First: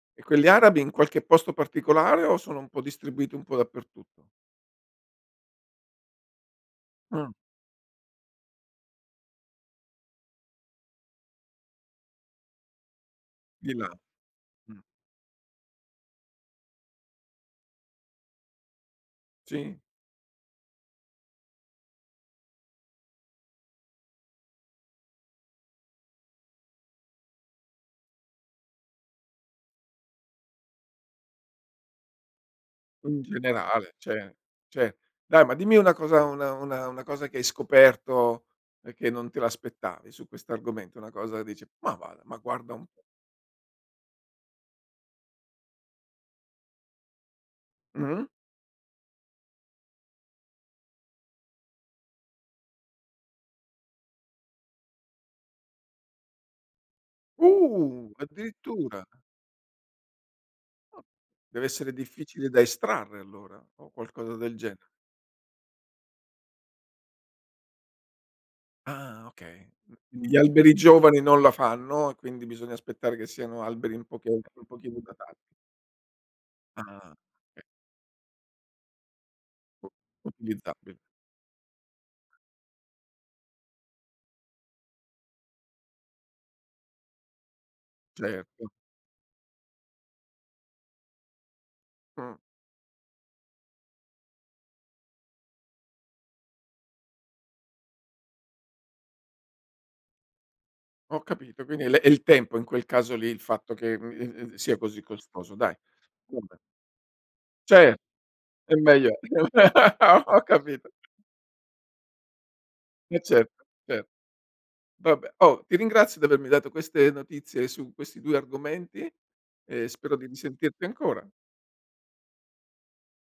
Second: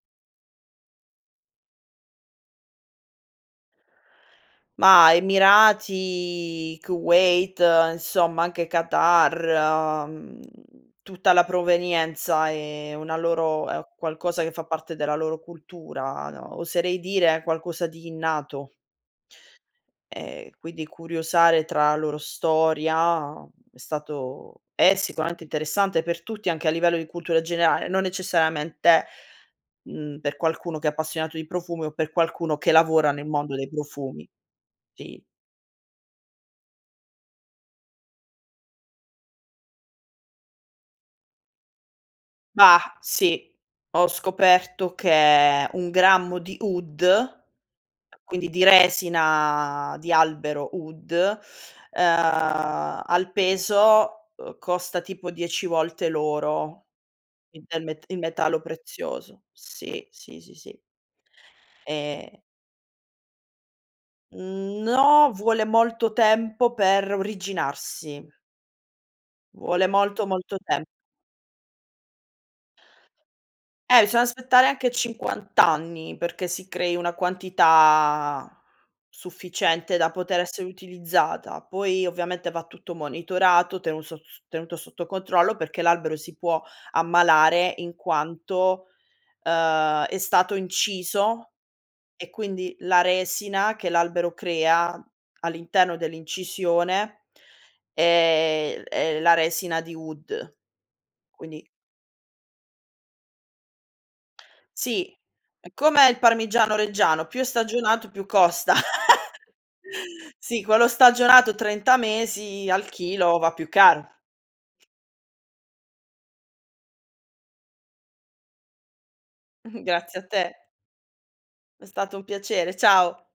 E quelli arabi in qualche posto particolare o sono un po' distribuiti un po' dappertutto? Ma Emirati, Ah. Kuwait, insomma anche Qatar, mhmm, tutta la provenienza è una loro Di è là, qualcosa che fa mh. parte della loro cultura no, oserei dire qualcosa di innato. Sì. Ehm, quindi curiosare tra la loro storia è stato è sicuramente interessante per tutti, anche a livello di cultura generale, non necessariamente, mhmm, per qualcuno che è appassionato di profumi o per qualcuno che lavora In nel mondo dei generale, profumi, cioè cioè sì. dai, ma dimmi una cosa una una una cosa che hai scoperto e che non te l'aspettavi su questo argomento, una cosa dice: "Ma va da ma guarda Ma, un po'." sì. Ho scoperto che 1 grammo di oud, Mh. quindi di resina di albero oud, ehm, al peso, ehm, costa tipo 10 volte l'oro, il del met Uh, il metallo addirittura. prezioso. Sì. Sì, sì, sì. Ah, deve essere E difficile da estrarre allora o qualcosa del gene Mhmm, no, vuole molto tempo per originarsi. Ah okay. Vuole molto, Mh, gli molto alberi tem giovani non la fanno e quindi bisogna aspettare che siano alberi Eh, un c'è da poche un aspettare anche pochino datati. 50 anni perché si crei una Ah, okay. quantità Boh, sufficiente da poter essere utilizzabile. utilizzata. Poi ovviamente va tutto monitorato, tenuto sot tenuto sotto controllo perché l'albero si può ammalare in Certo. quanto, ehm, è stato inciso e Mh. quindi la resina che l'albero crea all'interno dell'incisione è è la resina di oud. Ho capito Quindi quindi è le è il tempo in quel caso lì, il fatto che, mhmm, ehm, ehm, sia così Sì. costoso Ehm, dai. come il Vabbè. parmigiano reggiano, più è Cioè, stagionato più costa. e meglio. Ho ho Sì, quello capito. stagionato 30 mesi, al E chilo va certo, più cer caro. Vabbè, oh, ti ringrazio di avermi dato queste notizie su questi 2 argomenti e spero Grazie a di te. risentirti ancora. È stato un piacere, ciao.